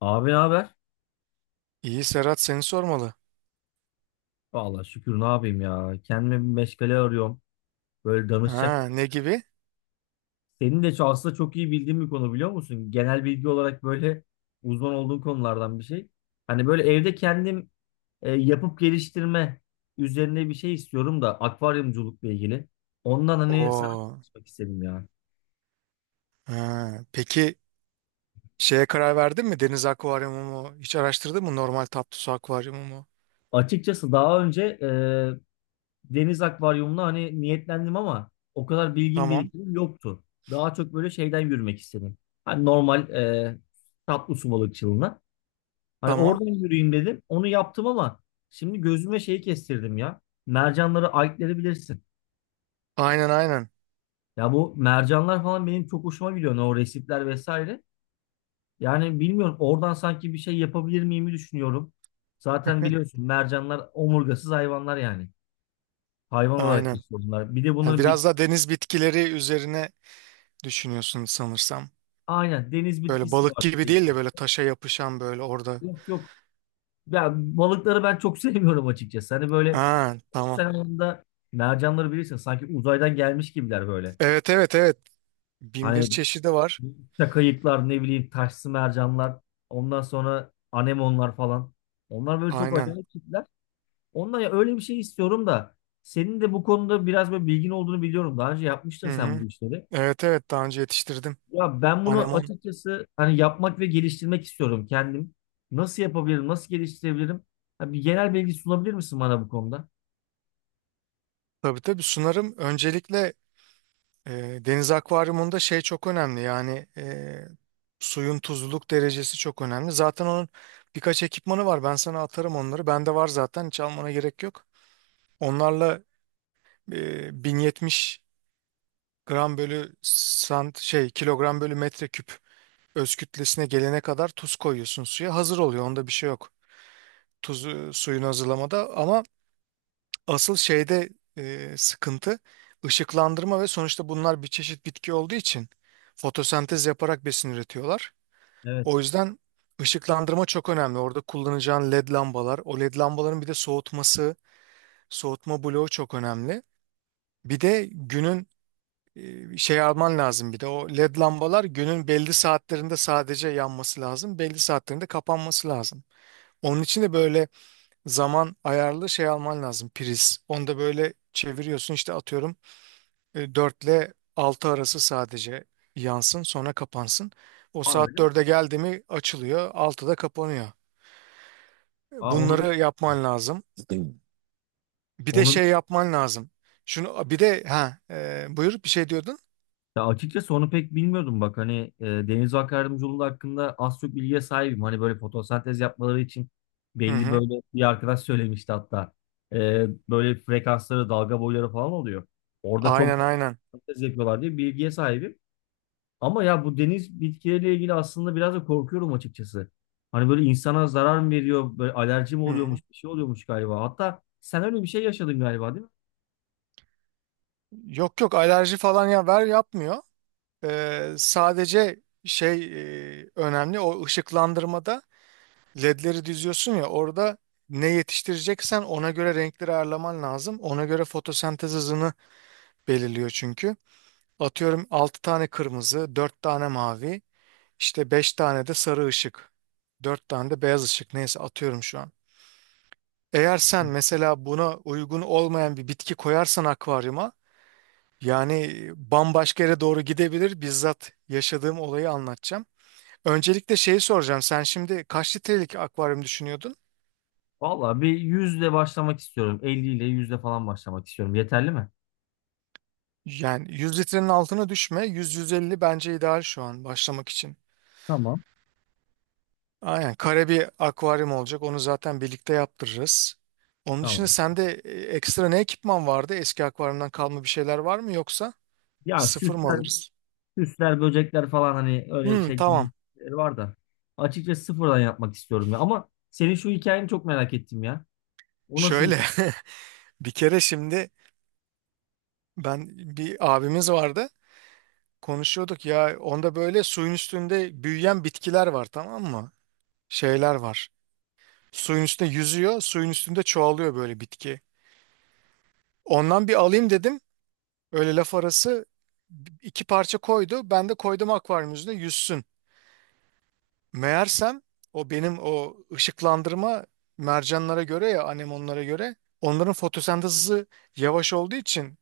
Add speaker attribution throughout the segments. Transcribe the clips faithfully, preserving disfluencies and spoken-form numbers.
Speaker 1: Abi ne haber?
Speaker 2: İyi Serhat seni sormalı.
Speaker 1: Vallahi şükür ne yapayım ya. Kendime bir meşgale arıyorum. Böyle danışacak.
Speaker 2: Ha, ne gibi?
Speaker 1: Senin de çok- aslında çok iyi bildiğin bir konu biliyor musun? Genel bilgi olarak böyle uzman olduğun konulardan bir şey. Hani böyle evde kendim e, yapıp geliştirme üzerine bir şey istiyorum da akvaryumculukla ilgili. Ondan hani sana
Speaker 2: Oo.
Speaker 1: konuşmak istedim ya.
Speaker 2: Ha, peki şeye karar verdin mi? Deniz akvaryumu mu? Hiç araştırdın mı? Normal tatlı su akvaryumu mu?
Speaker 1: Açıkçası daha önce e, deniz akvaryumuna hani niyetlendim ama o kadar bilgim
Speaker 2: Tamam.
Speaker 1: birikimim yoktu. Daha çok böyle şeyden yürümek istedim. Hani normal e, tatlı su balıkçılığına. Hani
Speaker 2: Tamam.
Speaker 1: oradan yürüyeyim dedim. Onu yaptım ama şimdi gözüme şeyi kestirdim ya. Mercanları, ayıkları bilirsin.
Speaker 2: Aynen aynen.
Speaker 1: Ya bu mercanlar falan benim çok hoşuma gidiyor. Hani o resipler vesaire. Yani bilmiyorum oradan sanki bir şey yapabilir miyimi düşünüyorum. Zaten biliyorsun mercanlar omurgasız hayvanlar yani. Hayvan olarak
Speaker 2: Aynen.
Speaker 1: geçiyor bunlar. Bir de
Speaker 2: Ha,
Speaker 1: bunların
Speaker 2: biraz
Speaker 1: bitki
Speaker 2: da deniz bitkileri üzerine düşünüyorsun sanırsam.
Speaker 1: aynen deniz
Speaker 2: Böyle
Speaker 1: bitkisi
Speaker 2: balık
Speaker 1: var.
Speaker 2: gibi değil de böyle taşa yapışan böyle orada.
Speaker 1: Yok, yok. Ya balıkları ben çok sevmiyorum açıkçası. Hani böyle
Speaker 2: Ha, tamam.
Speaker 1: sen anında mercanları bilirsin sanki uzaydan gelmiş gibiler böyle.
Speaker 2: Evet evet evet. Bin bir
Speaker 1: Hani
Speaker 2: çeşidi var.
Speaker 1: çakayıklar ne bileyim taşsı mercanlar ondan sonra anemonlar falan. Onlar böyle çok
Speaker 2: Aynen.
Speaker 1: acayip tipler. Ondan ya öyle bir şey istiyorum da senin de bu konuda biraz böyle bilgin olduğunu biliyorum. Daha önce yapmıştın
Speaker 2: Hı
Speaker 1: sen
Speaker 2: hı.
Speaker 1: bu işleri.
Speaker 2: Evet evet daha önce yetiştirdim.
Speaker 1: Ya ben bunu
Speaker 2: Anemon.
Speaker 1: açıkçası hani yapmak ve geliştirmek istiyorum kendim. Nasıl yapabilirim? Nasıl geliştirebilirim? Ha, bir genel bilgi sunabilir misin bana bu konuda?
Speaker 2: Tabii tabii sunarım. Öncelikle E, deniz akvaryumunda şey çok önemli, yani e, suyun tuzluluk derecesi çok önemli. Zaten onun birkaç ekipmanı var, ben sana atarım onları. Bende var zaten, hiç almana gerek yok. Onlarla e, bin yetmiş gram bölü sant şey kilogram bölü metreküp öz kütlesine gelene kadar tuz koyuyorsun, suya hazır oluyor, onda bir şey yok. Tuzu suyun hazırlamada ama asıl şeyde, e, sıkıntı ışıklandırma ve sonuçta bunlar bir çeşit bitki olduğu için fotosentez yaparak besin üretiyorlar.
Speaker 1: Evet.
Speaker 2: O yüzden ışıklandırma çok önemli. Orada kullanacağın LED lambalar, o LED lambaların bir de soğutması, soğutma bloğu çok önemli. Bir de günün e, şey alman lazım, bir de o LED lambalar günün belli saatlerinde sadece yanması lazım, belli saatlerinde kapanması lazım. Onun için de böyle zaman ayarlı şey alman lazım, priz. Onu da böyle çeviriyorsun işte, atıyorum e, dört ile altı arası sadece yansın, sonra kapansın. O
Speaker 1: Aa
Speaker 2: saat
Speaker 1: öyle mi?
Speaker 2: dörde geldi mi açılıyor, altıda kapanıyor.
Speaker 1: Aa onu bil-
Speaker 2: Bunları yapman lazım. Bir de
Speaker 1: onu bil-
Speaker 2: şey yapman lazım. Şunu bir de, ha, e, buyur, bir şey diyordun.
Speaker 1: Ya açıkçası onu pek bilmiyordum bak hani, e, deniz yolu hakkında az çok bilgiye sahibim. Hani böyle fotosentez yapmaları için
Speaker 2: Hı
Speaker 1: belli
Speaker 2: hı.
Speaker 1: böyle bir arkadaş söylemişti hatta. E, böyle frekansları, dalga boyları falan oluyor. Orada çok
Speaker 2: Aynen aynen.
Speaker 1: fotosentez yapıyorlar diye bilgiye sahibim. Ama ya bu deniz bitkileriyle ilgili aslında biraz da korkuyorum açıkçası. Hani böyle insana zarar mı veriyor, böyle alerji mi
Speaker 2: Hı
Speaker 1: oluyormuş,
Speaker 2: hı.
Speaker 1: bir şey oluyormuş galiba. Hatta sen öyle bir şey yaşadın galiba, değil mi?
Speaker 2: Yok yok, alerji falan ya ver yapmıyor. E, sadece şey, e, önemli o ışıklandırmada ledleri düzüyorsun ya, orada ne yetiştireceksen ona göre renkleri ayarlaman lazım. Ona göre fotosentez hızını belirliyor çünkü. Atıyorum altı tane kırmızı, dört tane mavi, işte beş tane de sarı ışık, dört tane de beyaz ışık, neyse atıyorum şu an. Eğer sen mesela buna uygun olmayan bir bitki koyarsan akvaryuma, yani bambaşka yere doğru gidebilir. Bizzat yaşadığım olayı anlatacağım. Öncelikle şeyi soracağım. Sen şimdi kaç litrelik akvaryum düşünüyordun?
Speaker 1: Vallahi bir yüzle başlamak istiyorum. elli ile yüzle falan başlamak istiyorum. Yeterli mi?
Speaker 2: Yani yüz litrenin altına düşme. yüz yüz elli bence ideal şu an başlamak için.
Speaker 1: Tamam.
Speaker 2: Aynen, kare bir akvaryum olacak. Onu zaten birlikte yaptırırız. Onun dışında
Speaker 1: Tamam.
Speaker 2: sende e, ekstra ne ekipman vardı? Eski akvaryumdan kalma bir şeyler var mı, yoksa
Speaker 1: Ya
Speaker 2: sıfır mı
Speaker 1: süsler,
Speaker 2: alırız?
Speaker 1: süsler, böcekler falan hani öyle
Speaker 2: Hmm,
Speaker 1: şey
Speaker 2: tamam.
Speaker 1: var da. Açıkçası sıfırdan yapmak istiyorum ya. Ama senin şu hikayeni çok merak ettim ya. O nasıl
Speaker 2: Şöyle
Speaker 1: bir...
Speaker 2: bir kere, şimdi ben, bir abimiz vardı. Konuşuyorduk ya, onda böyle suyun üstünde büyüyen bitkiler var, tamam mı? Şeyler var. Suyun üstünde yüzüyor, suyun üstünde çoğalıyor böyle bitki. Ondan bir alayım dedim. Öyle laf arası iki parça koydu. Ben de koydum akvaryum yüzüne yüzsün. Meğersem o benim o ışıklandırma mercanlara göre ya anemonlara göre, onların fotosentez hızı yavaş olduğu için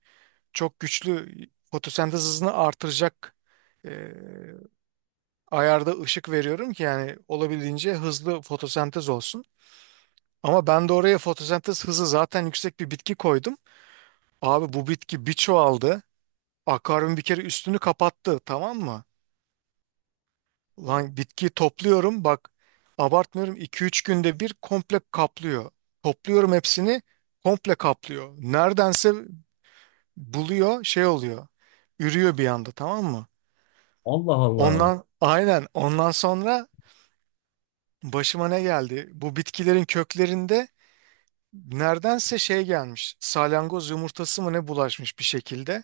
Speaker 2: çok güçlü fotosentez hızını artıracak e, ayarda ışık veriyorum ki yani olabildiğince hızlı fotosentez olsun. Ama ben de oraya fotosentez hızı zaten yüksek bir bitki koydum. Abi bu bitki bir çoğaldı. Akvaryum bir kere üstünü kapattı, tamam mı? Lan bitki topluyorum bak, abartmıyorum, iki üç günde bir komple kaplıyor. Topluyorum hepsini, komple kaplıyor. Neredense buluyor, şey oluyor. Ürüyor bir anda, tamam mı?
Speaker 1: Allah Allah.
Speaker 2: Ondan aynen, ondan sonra başıma ne geldi? Bu bitkilerin köklerinde neredense şey gelmiş. Salyangoz yumurtası mı ne, bulaşmış bir şekilde.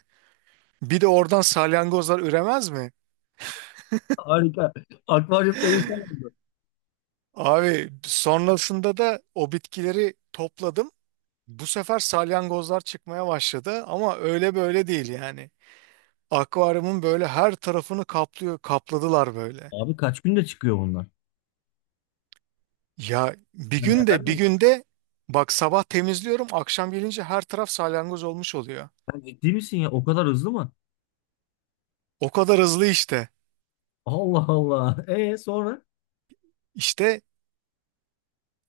Speaker 2: Bir de oradan salyangozlar üremez mi?
Speaker 1: Harika. Akvaryum perişan oldu.
Speaker 2: Abi sonrasında da o bitkileri topladım. Bu sefer salyangozlar çıkmaya başladı ama öyle böyle değil yani. Akvaryumun böyle her tarafını kaplıyor, kapladılar böyle.
Speaker 1: Abi kaç günde çıkıyor bunlar?
Speaker 2: Ya bir
Speaker 1: Hani hemen
Speaker 2: günde bir
Speaker 1: mi?
Speaker 2: günde bak, sabah temizliyorum akşam gelince her taraf salyangoz olmuş oluyor.
Speaker 1: Sen ciddi misin ya? O kadar hızlı mı?
Speaker 2: O kadar hızlı işte.
Speaker 1: Allah Allah. E sonra?
Speaker 2: İşte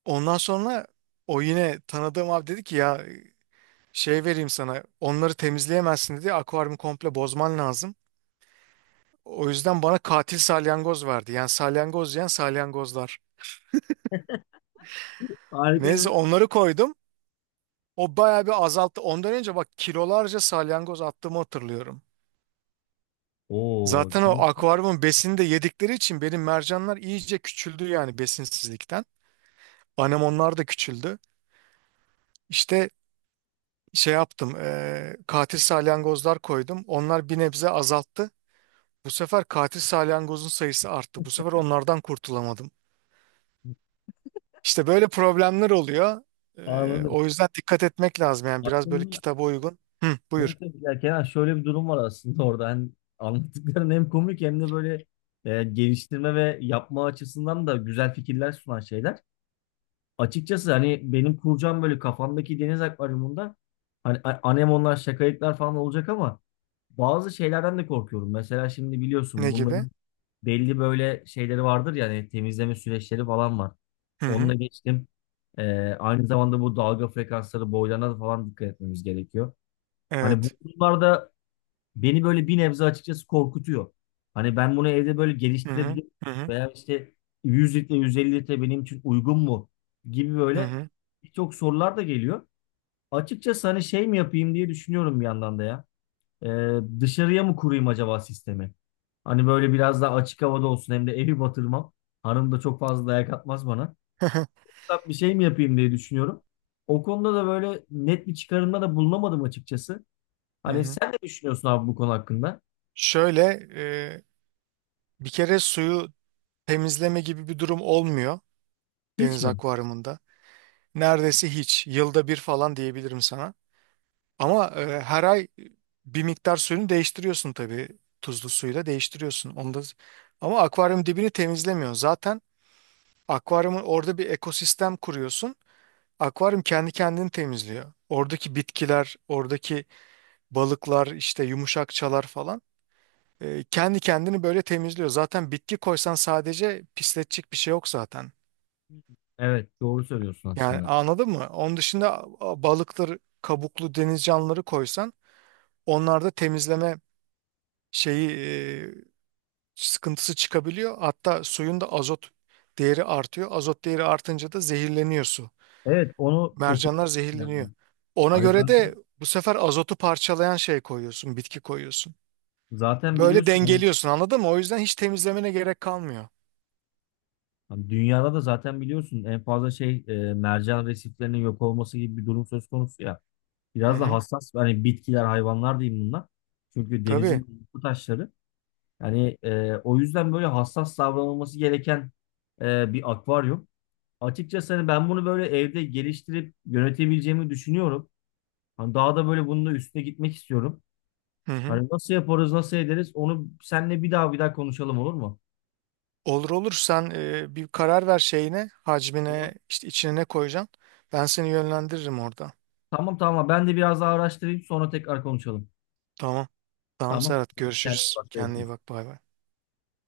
Speaker 2: ondan sonra o yine tanıdığım abi dedi ki, ya şey vereyim sana, onları temizleyemezsin dedi, akvaryumu komple bozman lazım. O yüzden bana katil salyangoz verdi. Yani salyangoz yiyen salyangozlar.
Speaker 1: Harika
Speaker 2: Neyse
Speaker 1: bir...
Speaker 2: onları koydum. O bayağı bir azalttı. Ondan önce bak kilolarca salyangoz attığımı hatırlıyorum.
Speaker 1: Oo,
Speaker 2: Zaten o
Speaker 1: demek ki
Speaker 2: akvaryumun besini de yedikleri için benim mercanlar iyice küçüldü yani besinsizlikten. Anemonlar da küçüldü. İşte şey yaptım, eee, katil salyangozlar koydum. Onlar bir nebze azalttı. Bu sefer katil salyangozun sayısı arttı. Bu sefer onlardan kurtulamadım. İşte böyle problemler oluyor. Eee,
Speaker 1: anladım.
Speaker 2: o yüzden dikkat etmek lazım yani biraz böyle
Speaker 1: Aslında
Speaker 2: kitaba uygun. Hı, buyur.
Speaker 1: evet, evet, ya Kenan, şöyle bir durum var aslında orada. Hani anlattıkların hem komik hem de böyle, e, geliştirme ve yapma açısından da güzel fikirler sunan şeyler. Açıkçası hani benim kuracağım böyle kafamdaki deniz akvaryumunda hani a- anemonlar, şakayıklar falan olacak ama bazı şeylerden de korkuyorum. Mesela şimdi
Speaker 2: Ne
Speaker 1: biliyorsun
Speaker 2: gibi?
Speaker 1: bunların belli böyle şeyleri vardır ya hani, temizleme süreçleri falan var.
Speaker 2: Hı
Speaker 1: Onu da
Speaker 2: hı.
Speaker 1: geçtim. Ee, Aynı zamanda bu dalga frekansları boylarına da falan dikkat etmemiz gerekiyor. Hani bu
Speaker 2: Evet.
Speaker 1: bunlar da beni böyle bir nebze açıkçası korkutuyor. Hani ben bunu evde böyle
Speaker 2: Hı hı.
Speaker 1: geliştirebilir
Speaker 2: Hı hı.
Speaker 1: veya işte yüz litre yüz elli litre benim için uygun mu gibi
Speaker 2: Hı
Speaker 1: böyle
Speaker 2: hı,
Speaker 1: birçok sorular da geliyor. Açıkçası hani şey mi yapayım diye düşünüyorum bir yandan da ya. Ee, dışarıya mı kurayım acaba sistemi? Hani böyle biraz daha açık havada olsun hem de evi batırmam. Hanım da çok fazla dayak atmaz bana.
Speaker 2: hı hı.
Speaker 1: Ufak bir şey mi yapayım diye düşünüyorum. O konuda da böyle net bir çıkarımda da bulunamadım açıkçası. Hani sen ne düşünüyorsun abi bu konu hakkında?
Speaker 2: Şöyle, e, bir kere suyu temizleme gibi bir durum olmuyor
Speaker 1: Hiç
Speaker 2: deniz
Speaker 1: mi?
Speaker 2: akvaryumunda. Neredeyse hiç. Yılda bir falan diyebilirim sana. Ama e, her ay bir miktar suyunu değiştiriyorsun tabii. Tuzlu suyla değiştiriyorsun. Onu da... Ama akvaryum dibini temizlemiyor. Zaten akvaryumun orada bir ekosistem kuruyorsun. Akvaryum kendi kendini temizliyor. Oradaki bitkiler, oradaki balıklar, işte yumuşakçalar falan. E, kendi kendini böyle temizliyor. Zaten bitki koysan sadece pisletecek bir şey yok zaten.
Speaker 1: Evet, doğru söylüyorsun
Speaker 2: Yani
Speaker 1: aslında.
Speaker 2: anladın mı? Onun dışında a- balıktır, kabuklu deniz canlıları koysan onlar da temizleme şeyi, e, sıkıntısı çıkabiliyor. Hatta suyun da azot değeri artıyor. Azot değeri artınca da zehirleniyor su.
Speaker 1: Evet, onu okumuştum
Speaker 2: Mercanlar zehirleniyor.
Speaker 1: yani.
Speaker 2: Ona
Speaker 1: Hani
Speaker 2: göre
Speaker 1: zaten,
Speaker 2: de bu sefer azotu parçalayan şey koyuyorsun, bitki koyuyorsun.
Speaker 1: zaten
Speaker 2: Böyle
Speaker 1: biliyorsun hani,
Speaker 2: dengeliyorsun, anladın mı? O yüzden hiç temizlemene gerek kalmıyor.
Speaker 1: Hani dünyada da zaten biliyorsun en fazla şey, e, mercan resiflerinin yok olması gibi bir durum söz konusu ya.
Speaker 2: Hı
Speaker 1: Biraz da
Speaker 2: hı.
Speaker 1: hassas hani bitkiler, hayvanlar diyeyim bunlar. Çünkü
Speaker 2: Tabii.
Speaker 1: denizin bu taşları. Yani e, o yüzden böyle hassas davranılması gereken e, bir akvaryum. Açıkçası hani ben bunu böyle evde geliştirip yönetebileceğimi düşünüyorum. Hani daha da böyle bunun da üstüne gitmek istiyorum.
Speaker 2: Hı hı.
Speaker 1: Hani nasıl yaparız, nasıl ederiz, onu seninle bir daha bir daha konuşalım, olur mu?
Speaker 2: Olur olur, sen e, bir karar ver şeyine, hacmine, işte içine ne koyacaksın. Ben seni yönlendiririm orada.
Speaker 1: Tamam, tamam, ben de biraz daha araştırayım sonra tekrar konuşalım.
Speaker 2: Tamam. Tamam
Speaker 1: Tamam.
Speaker 2: Serhat,
Speaker 1: Kendine iyi
Speaker 2: görüşürüz.
Speaker 1: bak,
Speaker 2: Kendine iyi
Speaker 1: görüşürüz.
Speaker 2: bak, bay bay.